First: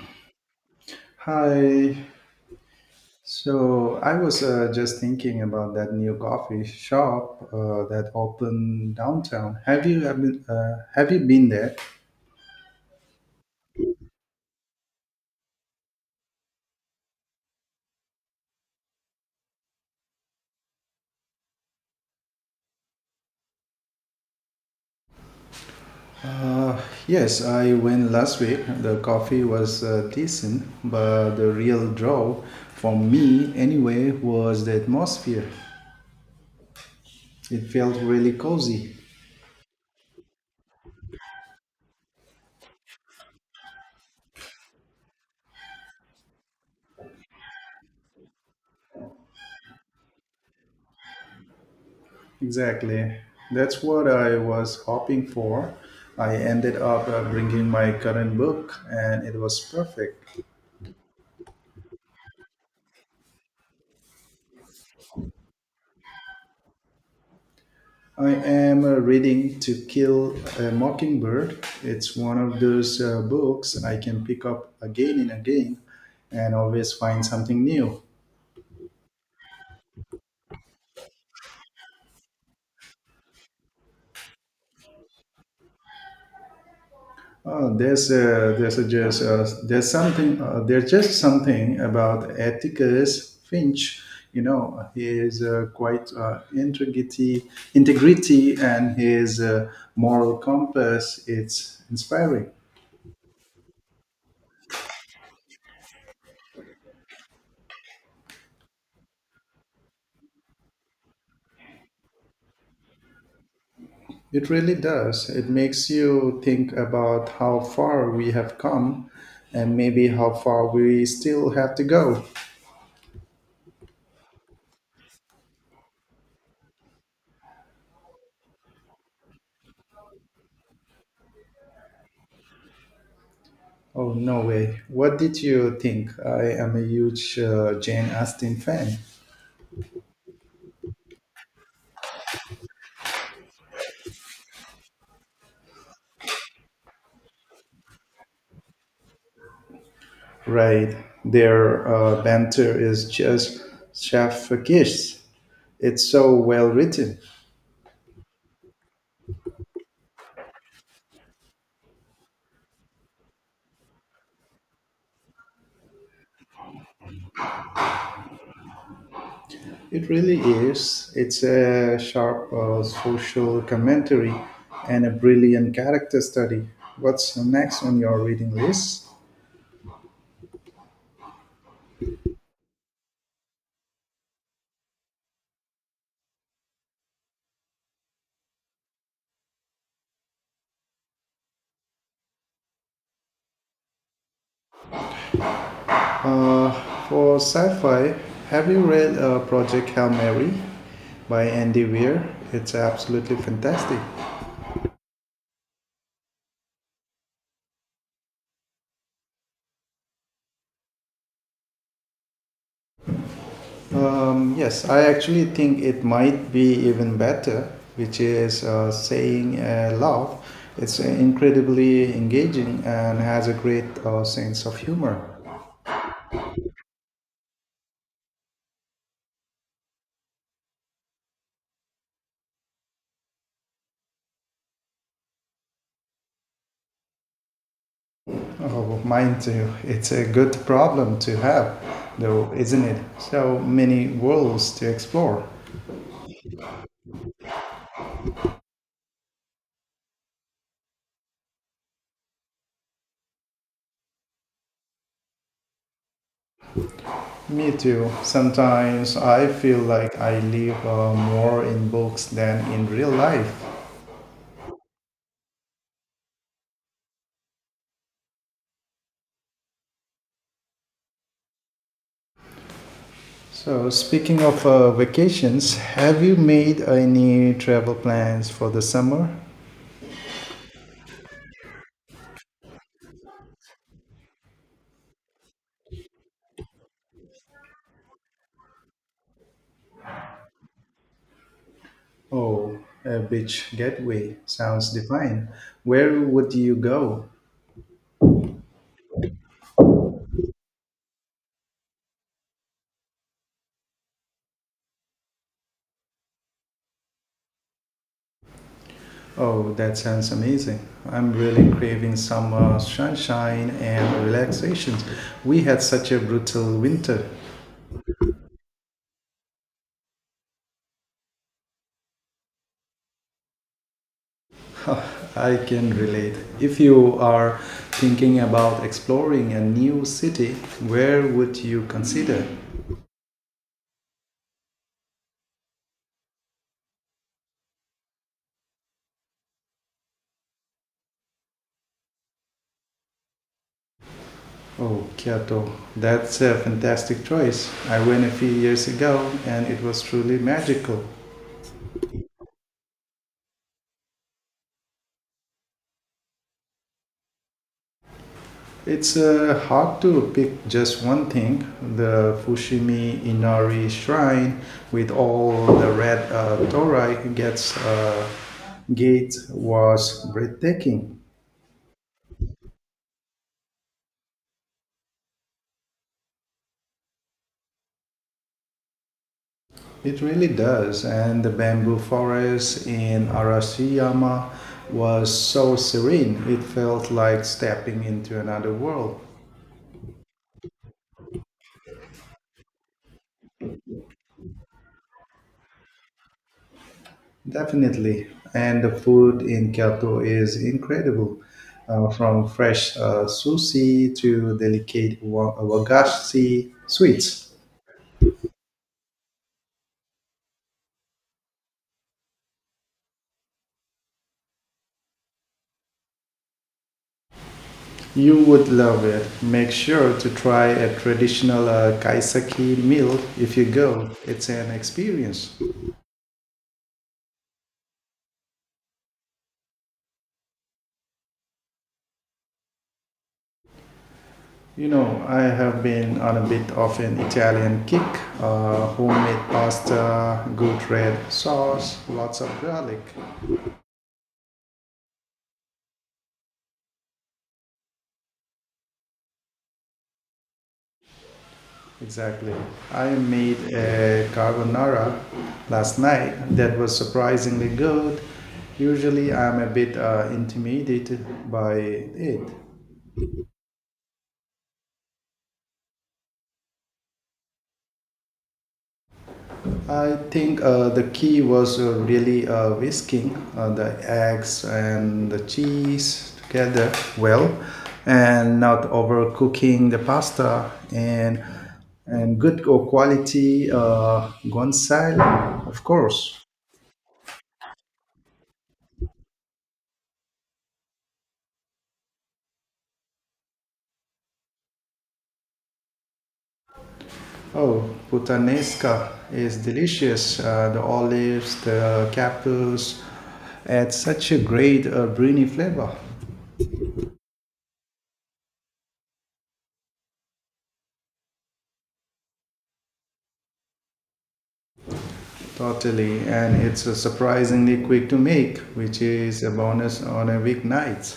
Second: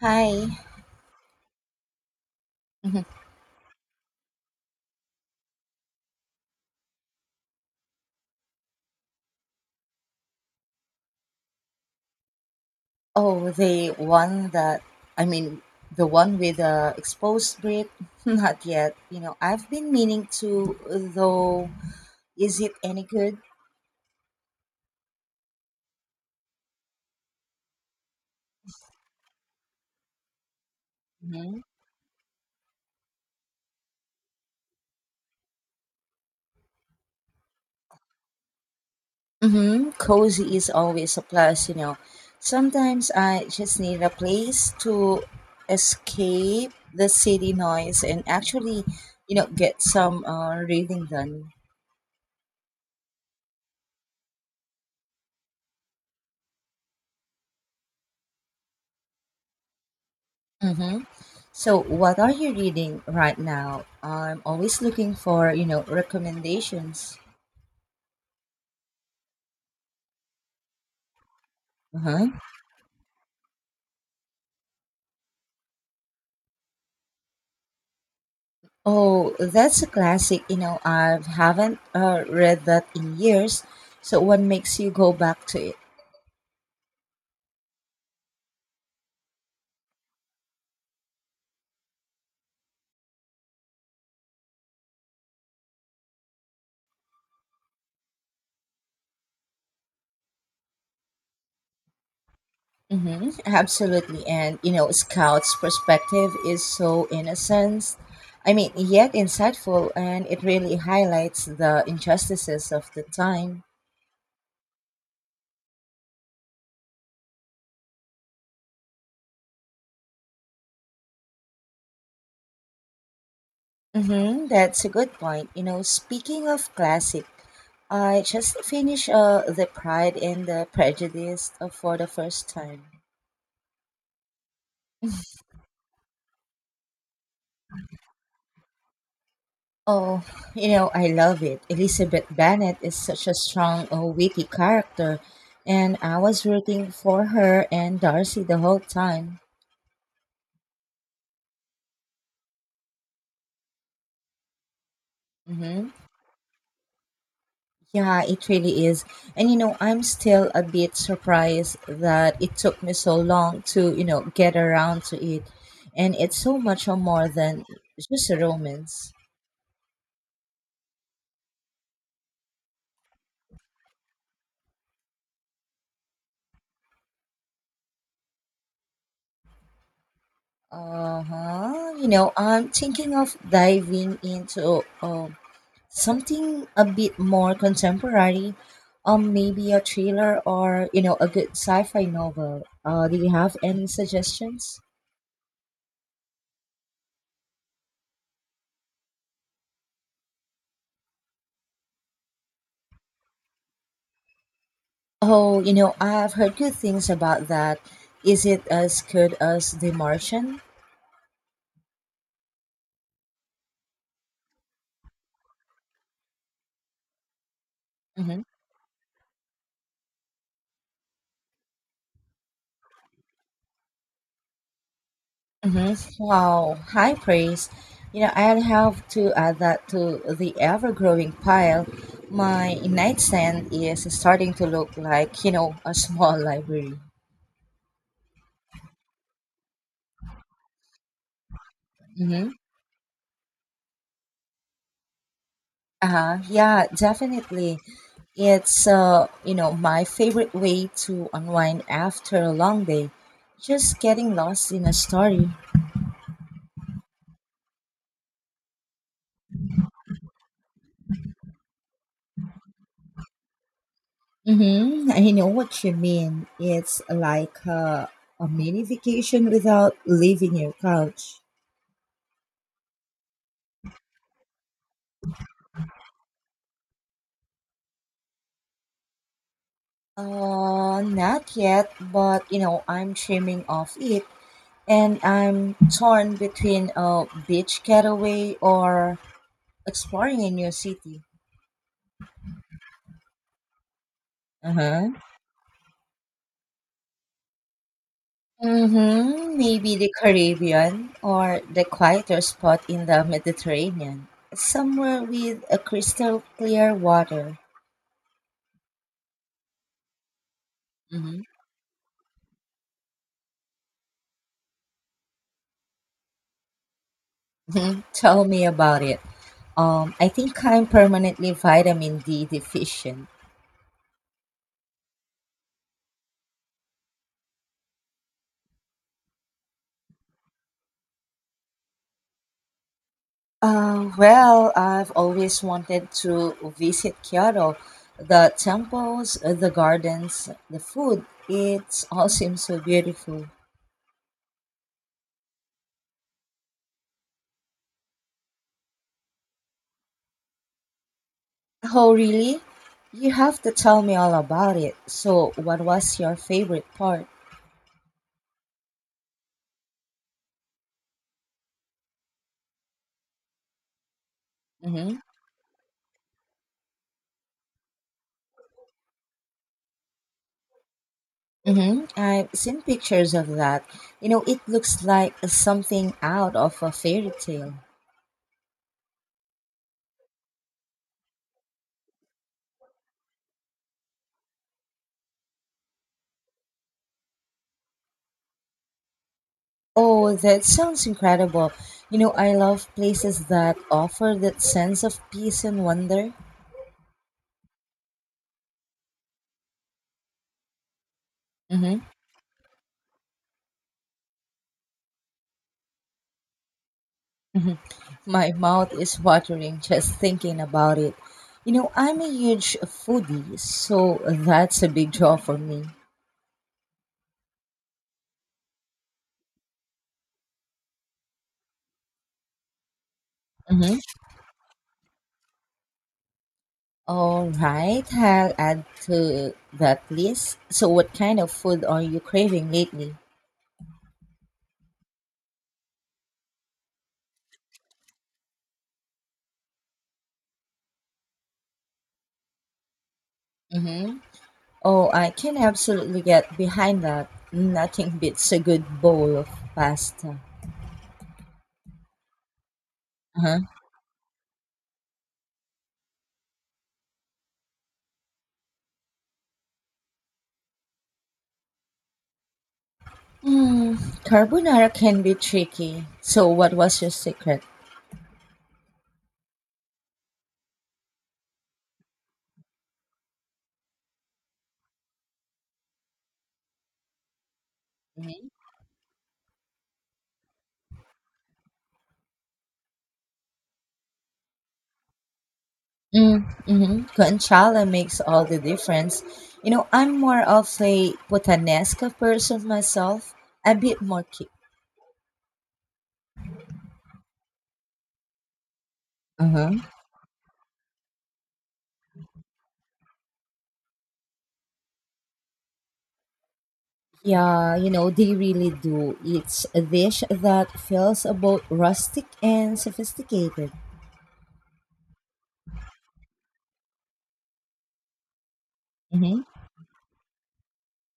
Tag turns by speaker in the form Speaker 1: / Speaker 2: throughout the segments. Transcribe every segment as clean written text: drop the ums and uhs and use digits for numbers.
Speaker 1: Hi.
Speaker 2: Hi.
Speaker 1: Mhm.
Speaker 2: So I was just thinking about that new coffee shop that opened downtown. Have you been there?
Speaker 1: Oh, the one that, I mean, the one with the exposed grip. Not yet. You know, I've been meaning to, though, is it any good?
Speaker 2: Uh, yes, I went last week. The coffee was decent, but the
Speaker 1: Mhm.
Speaker 2: real draw for me anyway was the atmosphere. It felt really cozy.
Speaker 1: Mm-hmm. Cozy is always a plus, Sometimes I just need a place to escape the city noise and actually, get some reading done.
Speaker 2: Exactly. That's what I was hoping for. I ended up bringing my current book and it was perfect.
Speaker 1: Mm-hmm. So, what are you reading right now? I'm always looking for, recommendations.
Speaker 2: I am reading To Kill a Mockingbird. It's
Speaker 1: Uh-huh.
Speaker 2: one of those books I can pick up again and again and always find something new.
Speaker 1: Oh, that's a classic. You know, I haven't read that in years. So, what makes you go back to it?
Speaker 2: Oh, there's a just there's something there's just something about Atticus Finch. You know, his integrity, and his moral compass. It's inspiring.
Speaker 1: Mm-hmm. Absolutely. And, you know, Scout's perspective is so innocent. I mean, yet insightful, and it really highlights the injustices of the time.
Speaker 2: It really does. It makes you think about how far we have come and maybe how far we still have to go.
Speaker 1: Mm-hmm, that's a good point. You know, speaking of classic, I just finished The Pride and the Prejudice for the first time.
Speaker 2: Oh, no way. What did you think? I am a huge Jane Austen fan.
Speaker 1: Oh, you know, I love it. Elizabeth Bennet is such a strong, witty character, and I was rooting for her and Darcy the whole time.
Speaker 2: Right. Their banter is just chef kiss.
Speaker 1: Mhm.
Speaker 2: It's so well written.
Speaker 1: Yeah, it really is. And you know, I'm still a bit surprised that it took me so long to, get around to it. And it's so much or more than just a romance.
Speaker 2: It really is. It's a sharp social commentary and a brilliant character study. What's next on your reading list?
Speaker 1: Uh-huh. You know, I'm thinking of diving into something a bit more contemporary. Maybe a thriller or, a good sci-fi novel. Do you have any suggestions?
Speaker 2: Uh, for sci-fi, have you read Project Hail Mary by Andy Weir? It's absolutely fantastic.
Speaker 1: Oh, you know, I've heard good things about that. Is it as good as The Martian?
Speaker 2: Yes, I actually think it might be even better, which
Speaker 1: Hmm.
Speaker 2: is saying love. It's incredibly engaging and has a great sense of humor.
Speaker 1: Hmm. Wow, high praise. You know, I'd have to add that to the ever-growing pile. My nightstand is starting to look like, a small library.
Speaker 2: Oh, mine too. It's a good problem to have,
Speaker 1: Mm-hmm.
Speaker 2: though, isn't it? So many worlds to explore.
Speaker 1: Uh-huh. Yeah, definitely. It's you know, my favorite way to unwind after a long day. Just getting lost in a story.
Speaker 2: Me too. Sometimes I feel like I live more in books than in real life.
Speaker 1: Mm-hmm. I know what you mean. It's like a mini vacation without leaving your couch.
Speaker 2: So, speaking of vacations, have you made any travel plans for the summer?
Speaker 1: Not yet, but you know, I'm dreaming of it, and I'm torn between a beach getaway or exploring a new city.
Speaker 2: Oh, a beach getaway
Speaker 1: Uh
Speaker 2: sounds
Speaker 1: huh.
Speaker 2: divine. Where would you go?
Speaker 1: Mm-hmm. Maybe the Caribbean or the quieter spot in the Mediterranean, somewhere with a crystal clear water.
Speaker 2: Oh, that sounds amazing. I'm really craving some sunshine and relaxation. We had such a brutal winter.
Speaker 1: Mhm. Tell me about it. I think I'm permanently vitamin D deficient.
Speaker 2: I can relate. If you are thinking about exploring a new city, where would you consider?
Speaker 1: Well, I've always wanted to visit Kyoto. The temples, the gardens, the food, it all seems so beautiful.
Speaker 2: Oh, Kyoto. That's a fantastic choice. I went a few years ago and it was truly magical.
Speaker 1: Oh, really? You have to tell me all about it. So, what was your favorite part?
Speaker 2: It's hard to pick just one thing. The Fushimi Inari Shrine with
Speaker 1: Mm-hmm.
Speaker 2: all the red torii gets gates was breathtaking.
Speaker 1: Mm-hmm. I've seen pictures of that. You know, it looks like something out of a fairy tale.
Speaker 2: It really does. And the bamboo forest in Arashiyama was so serene. It felt like stepping into another world.
Speaker 1: Oh, that sounds incredible. You know, I love places that offer that sense of peace and wonder.
Speaker 2: Definitely. And the food in Kyoto is incredible.
Speaker 1: Hmm.
Speaker 2: From fresh sushi to delicate wagashi sweets.
Speaker 1: Hmm. My mouth is watering just thinking about it. You know, I'm a huge foodie, so that's a big draw for me.
Speaker 2: You would love it. Make sure to try a traditional kaiseki meal if you
Speaker 1: Hmm.
Speaker 2: go. It's an experience.
Speaker 1: All right, I'll add to that list. So, what kind of food are you craving lately?
Speaker 2: You know, I have been on a bit of an Italian kick. Homemade pasta, good red sauce, lots of garlic.
Speaker 1: Mm-hmm. Oh, I can absolutely get behind that. Nothing beats a good bowl of pasta.
Speaker 2: Exactly. I made
Speaker 1: Uh-huh.
Speaker 2: a carbonara last night that was surprisingly good. Usually, I'm a bit intimidated by it.
Speaker 1: Mm, carbonara can be tricky. So, what was your secret?
Speaker 2: I think the key was really whisking the eggs and the cheese together well, and not overcooking the pasta and good quality guanciale, of course.
Speaker 1: Mm, hmm. Guanciale makes all the difference. You know, I'm more of a putanesca person myself, a bit more kick.
Speaker 2: Oh, puttanesca is
Speaker 1: Mm-hmm.
Speaker 2: delicious. The olives, the capers, add such a great briny flavor.
Speaker 1: Yeah, you know, they really do. It's a dish that feels both rustic and sophisticated.
Speaker 2: Totally, and it's surprisingly quick to make, which is a bonus on a weeknight.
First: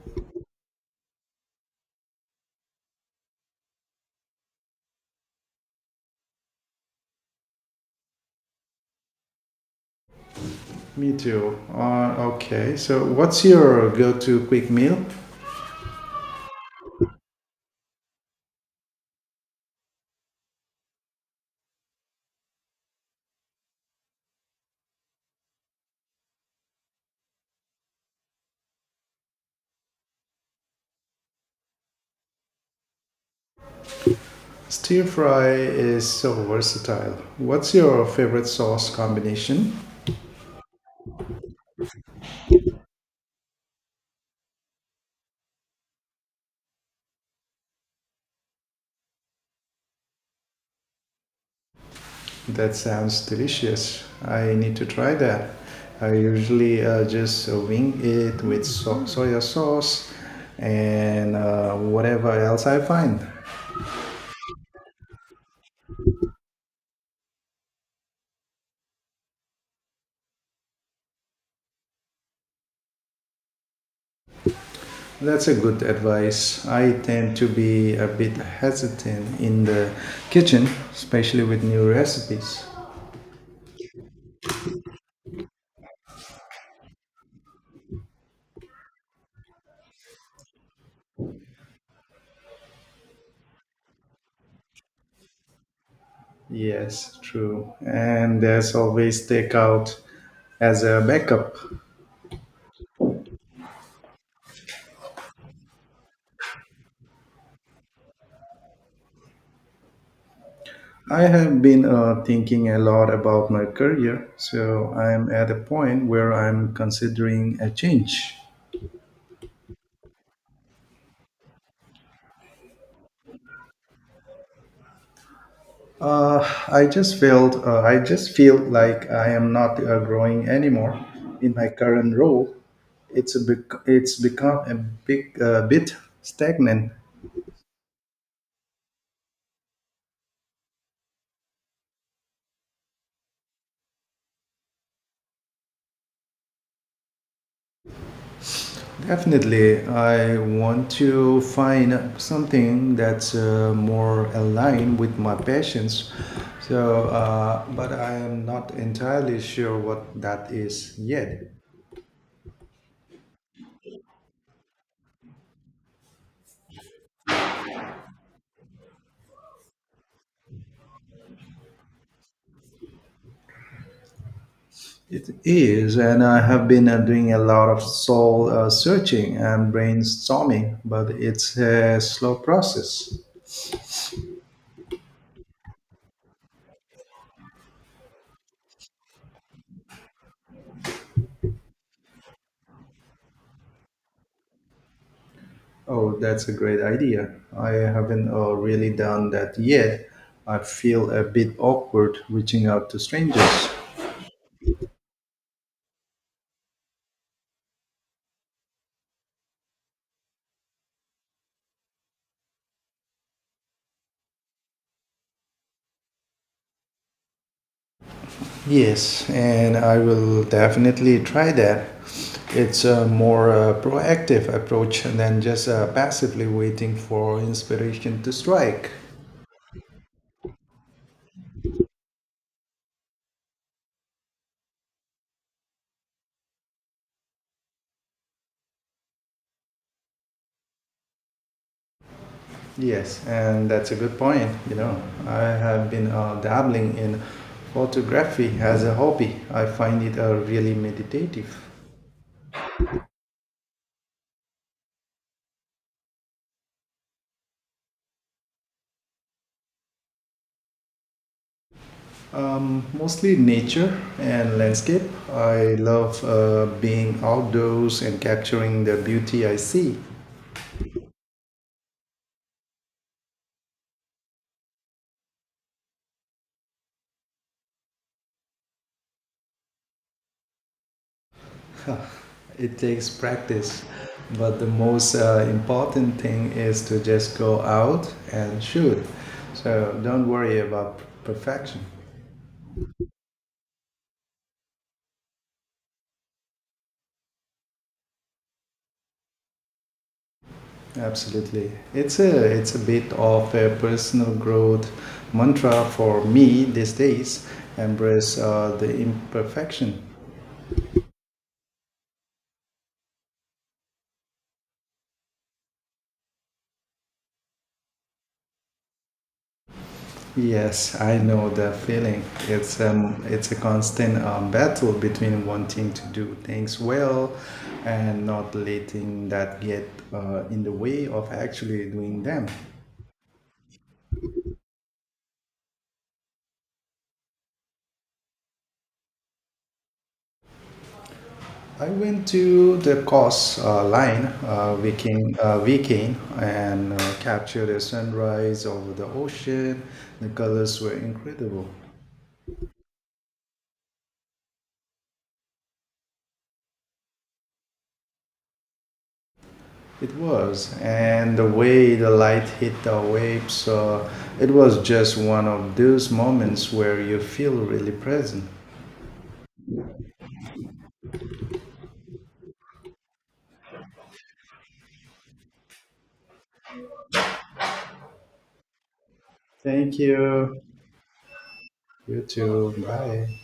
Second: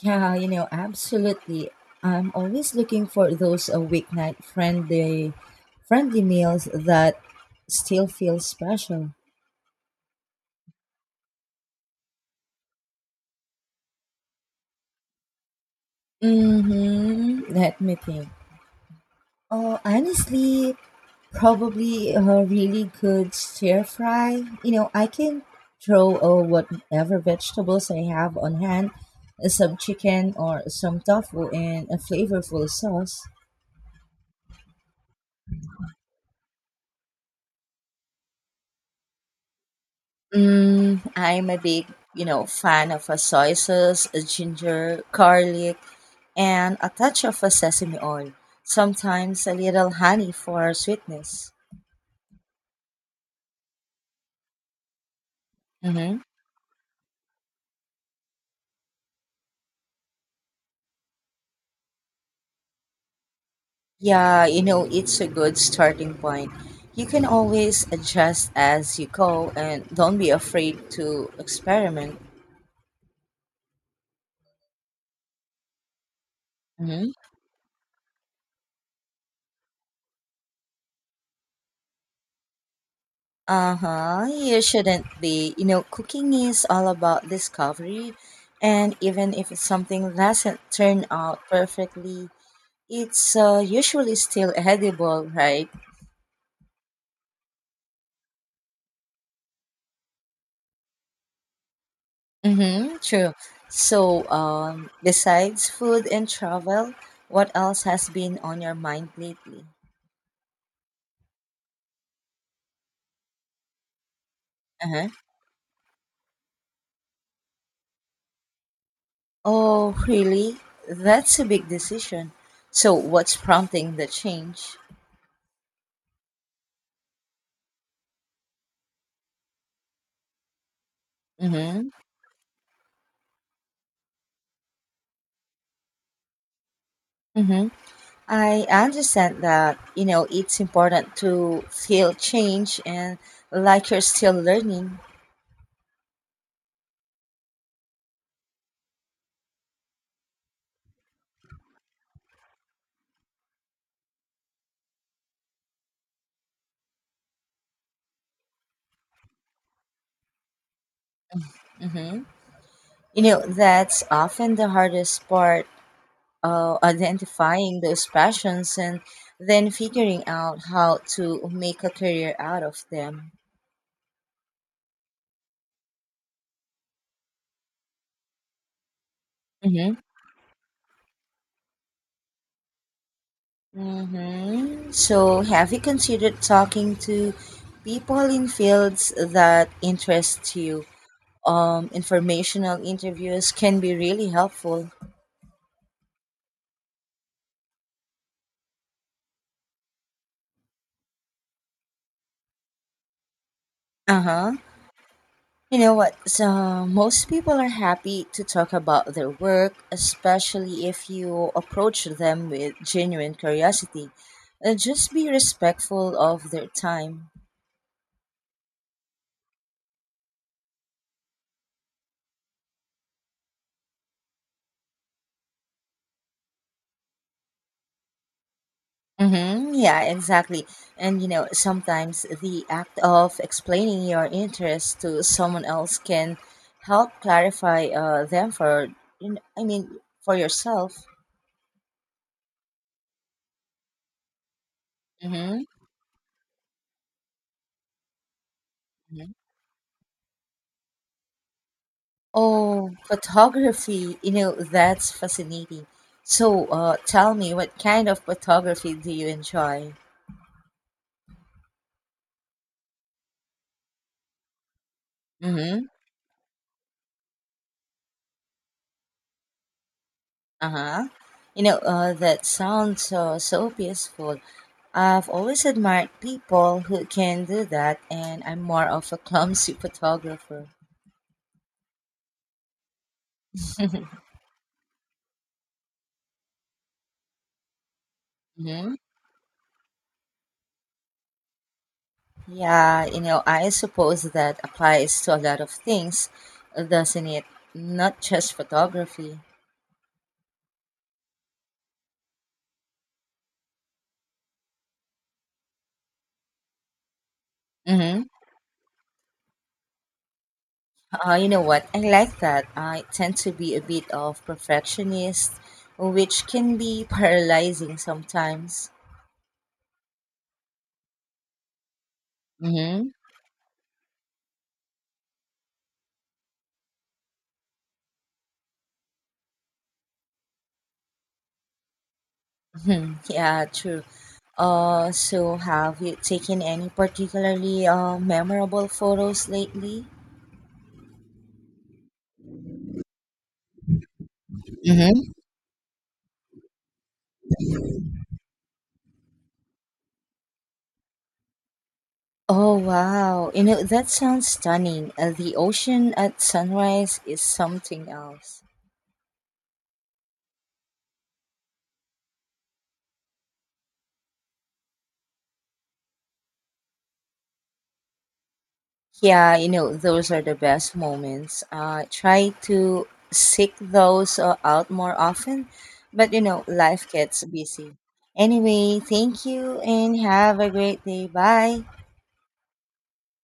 Speaker 1: Yeah, you know, absolutely. I'm always looking for those weeknight friendly meals that still feel special.
Speaker 2: Me too. Okay, so what's your go-to quick meal?
Speaker 1: Mm-hmm. Let me think. Oh, honestly, probably a really good stir fry. You know, I can throw whatever vegetables I have on hand, some chicken or some tofu in a flavorful sauce.
Speaker 2: Stir fry is so versatile. What's your favorite sauce combination?
Speaker 1: Mm, I'm a big, fan of a soy sauce, a ginger, garlic, and a touch of a sesame oil. Sometimes a little honey for sweetness.
Speaker 2: That sounds delicious. I need to try that. I
Speaker 1: Mm-hmm.
Speaker 2: usually just wing it with soya sauce and whatever else I find.
Speaker 1: Yeah, you know, it's a good starting point. You can always adjust as you go and don't be afraid to experiment.
Speaker 2: That's a good advice. I
Speaker 1: Mm-hmm.
Speaker 2: tend to be a bit hesitant in the kitchen, especially with new recipes.
Speaker 1: Uh-huh. You shouldn't be. You know, cooking is all about discovery. And even if something doesn't turn out perfectly, it's usually still edible, right?
Speaker 2: Yes, true. And there's always takeout as a backup.
Speaker 1: Mm-hmm, true. So, besides food and travel, what else has been on your mind lately?
Speaker 2: I have been thinking a lot about my career, so
Speaker 1: Uh-huh.
Speaker 2: I'm at a point where I'm considering a change.
Speaker 1: Oh, really? That's a big decision. So, what's prompting the change?
Speaker 2: Uh, I just feel like I am not growing anymore in my
Speaker 1: Mm-hmm.
Speaker 2: current role. It's become a big bit stagnant.
Speaker 1: Mm-hmm. I understand that, you know, it's important to feel change and like you're still learning.
Speaker 2: Definitely, I want to find something that's more aligned with my passions. But I am not entirely sure what that is yet.
Speaker 1: Mm-hmm. You know, that's often the hardest part identifying those passions and then figuring out how to make a career out of them.
Speaker 2: It is, and I have been doing a lot of soul searching and
Speaker 1: Hmm.
Speaker 2: brainstorming, but it's a slow process.
Speaker 1: Mm-hmm. So, have you considered talking to people in fields that interest you? Informational interviews can be really helpful.
Speaker 2: Oh, that's a great idea. I haven't really done that yet. I feel a bit awkward reaching out to strangers.
Speaker 1: Uh huh. You know what? So most people are happy to talk about their work, especially if you approach them with genuine curiosity. Just be respectful of their time.
Speaker 2: Yes, and I will definitely try that. It's a more proactive approach than just passively waiting for inspiration to strike.
Speaker 1: Mm-hmm. Yeah, exactly. And you know, sometimes the act of explaining your interest to someone else can help clarify them for, you know, I mean, for yourself.
Speaker 2: Yes, and that's a good point. You know, I
Speaker 1: Mm-hmm.
Speaker 2: have been dabbling in photography as a hobby. I find it really meditative.
Speaker 1: Oh, photography. You know, that's fascinating. So, tell me, what kind of photography do you enjoy?
Speaker 2: Mostly nature and landscape. I
Speaker 1: Mm-hmm.
Speaker 2: love being outdoors and capturing the beauty I see.
Speaker 1: Uh-huh. You know, that sounds so peaceful. I've always admired people who can do that, and I'm more of a clumsy photographer.
Speaker 2: It takes practice, but the most important thing is to just go out and
Speaker 1: Mm-hmm.
Speaker 2: shoot. So don't worry about perfection.
Speaker 1: Yeah, you know, I suppose that applies to a lot of things, doesn't it? Not just photography.
Speaker 2: Absolutely. It's a bit of a personal growth mantra for me these days.
Speaker 1: Mm-hmm.
Speaker 2: Embrace the imperfection.
Speaker 1: You know what? I like that. I tend to be a bit of perfectionist, which can be paralyzing sometimes.
Speaker 2: Yes, I know the feeling. It's
Speaker 1: Hmm.
Speaker 2: um it's a constant battle between wanting to do things well and not letting that get in the way of actually doing them.
Speaker 1: Mhm. Yeah, true. So have you taken any particularly memorable photos lately?
Speaker 2: I went to the
Speaker 1: Hmm.
Speaker 2: weekend and captured a sunrise over the ocean. The colors were incredible.
Speaker 1: Oh wow! You know that sounds stunning. The ocean at sunrise is something else.
Speaker 2: It was, and the way the light hit the waves, it was just one of those moments where you feel really present.
Speaker 1: Yeah, you know, those are the best moments. Try to seek those out more often, but you know, life gets busy. Anyway, thank you
Speaker 2: Thank
Speaker 1: and have
Speaker 2: you.
Speaker 1: a great day. Bye.
Speaker 2: You too. Bye.